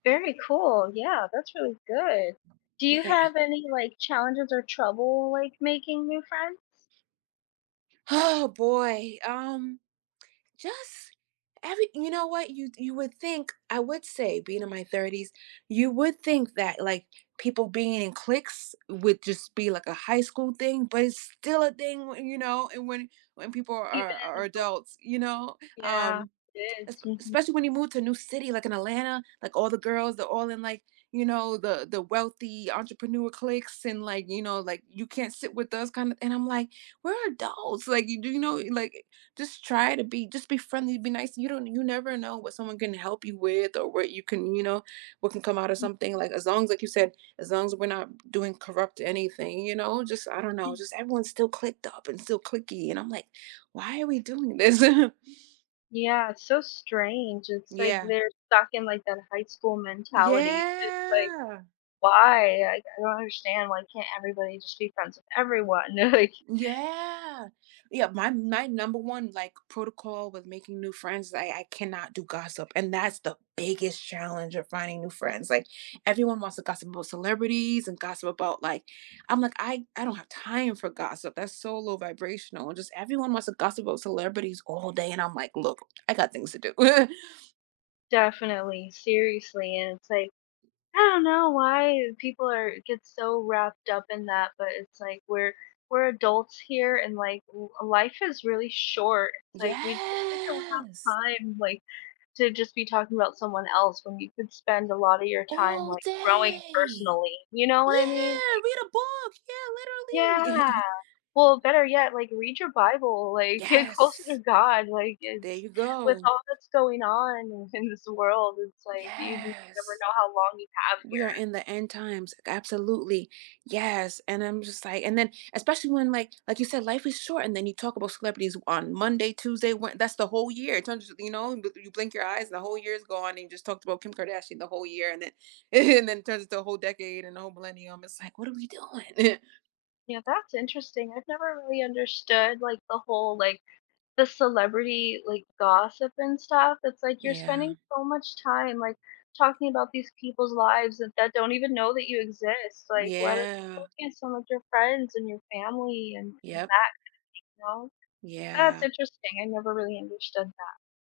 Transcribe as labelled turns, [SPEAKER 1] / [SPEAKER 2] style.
[SPEAKER 1] Very cool. Yeah, that's really good. Do you
[SPEAKER 2] Yeah.
[SPEAKER 1] have any, like, challenges or trouble, like, making new friends?
[SPEAKER 2] Oh, boy, um, just every you know what, you you would think I would say being in my 30s, you would think that, like, people being in cliques would just be, like, a high school thing, but it's still a thing, you know, and when when people are
[SPEAKER 1] Even as
[SPEAKER 2] are
[SPEAKER 1] adults
[SPEAKER 2] adults, you know,
[SPEAKER 1] Yeah,
[SPEAKER 2] um
[SPEAKER 1] it is. Mhm.
[SPEAKER 2] especially when you move to a new city, like, in Atlanta, like, all the girls, they're all in, like, you know, the the wealthy entrepreneur cliques and, like, you know, like, you can't sit with us kinda and I'm, like, we're adults, like, you do, you know, like, just try to be just be friendly, be nice. You don't, you never know what someone can help you with or what you can, you know, what can come out of something, like, as long as, like you said, as long as we're not doing corrupt anything, you know, just, I don't know,
[SPEAKER 1] Mm.
[SPEAKER 2] just everyone's still clicked up and still clicky, and I'm, like, why are we doing this?
[SPEAKER 1] Yeah, it's so strange. It's like
[SPEAKER 2] Yeah.
[SPEAKER 1] they're stuck in, like, that high school mentality. It's like,
[SPEAKER 2] Yeah.
[SPEAKER 1] why? Like, I don't understand why can't everybody just be friends with everyone. They're, like
[SPEAKER 2] Yeah, yeah, my my number one, like, protocol with making new friends is I I cannot do gossip, and that's the biggest challenge of finding new friends. Like, everyone wants to gossip about celebrities and gossip about, like I'm, like, I I don't have time for gossip. That's so low vibrational, and just everyone wants to gossip about celebrities all day and I'm, like, look, I got things to do.
[SPEAKER 1] Definitely, seriously, and it's, like, I don't know why people are get so wrapped up in that, but it's like, we're we're adults here and, like, life is really short. It's like, we we don't have
[SPEAKER 2] Yes.
[SPEAKER 1] time, like, to just be talking about someone else when you could spend a lotta your time,
[SPEAKER 2] All
[SPEAKER 1] like, growing
[SPEAKER 2] day.
[SPEAKER 1] personally, you know what I mean?
[SPEAKER 2] Yeah,
[SPEAKER 1] Like
[SPEAKER 2] read a book yeah,
[SPEAKER 1] Yeah,
[SPEAKER 2] literally.
[SPEAKER 1] well, better yet, like read your Bible, like, get closer to
[SPEAKER 2] Yes.
[SPEAKER 1] God. Like
[SPEAKER 2] There
[SPEAKER 1] it's
[SPEAKER 2] you
[SPEAKER 1] with
[SPEAKER 2] go.
[SPEAKER 1] all that's going on in this world, it's like you
[SPEAKER 2] Yes.
[SPEAKER 1] never know how long you have
[SPEAKER 2] We are
[SPEAKER 1] here.
[SPEAKER 2] in the end times, absolutely, yes, and I'm just, like and then, especially when, like like you said, life is short and then you talk about celebrities on Monday, Tuesday, We that's the whole year, it turns, you know, you blink your eyes and the whole year is gone and you just talked about Kim Kardashian the whole year and then and then it turns into a whole decade and the whole millennium, it's, like, what are we doing?
[SPEAKER 1] Yeah, that's interesting. I've never really understood, like, the whole, like, the celebrity, like, gossip and stuff. It's, like, you're
[SPEAKER 2] Yeah.
[SPEAKER 1] spending so much time, like, talking about these people's lives that that don't even know that you exist. Like, why don't
[SPEAKER 2] Yeah.
[SPEAKER 1] focus on, like, your friends and your family and that kind
[SPEAKER 2] Yep.
[SPEAKER 1] of thing, you know. That's
[SPEAKER 2] Yeah.
[SPEAKER 1] interesting. I never really understood that.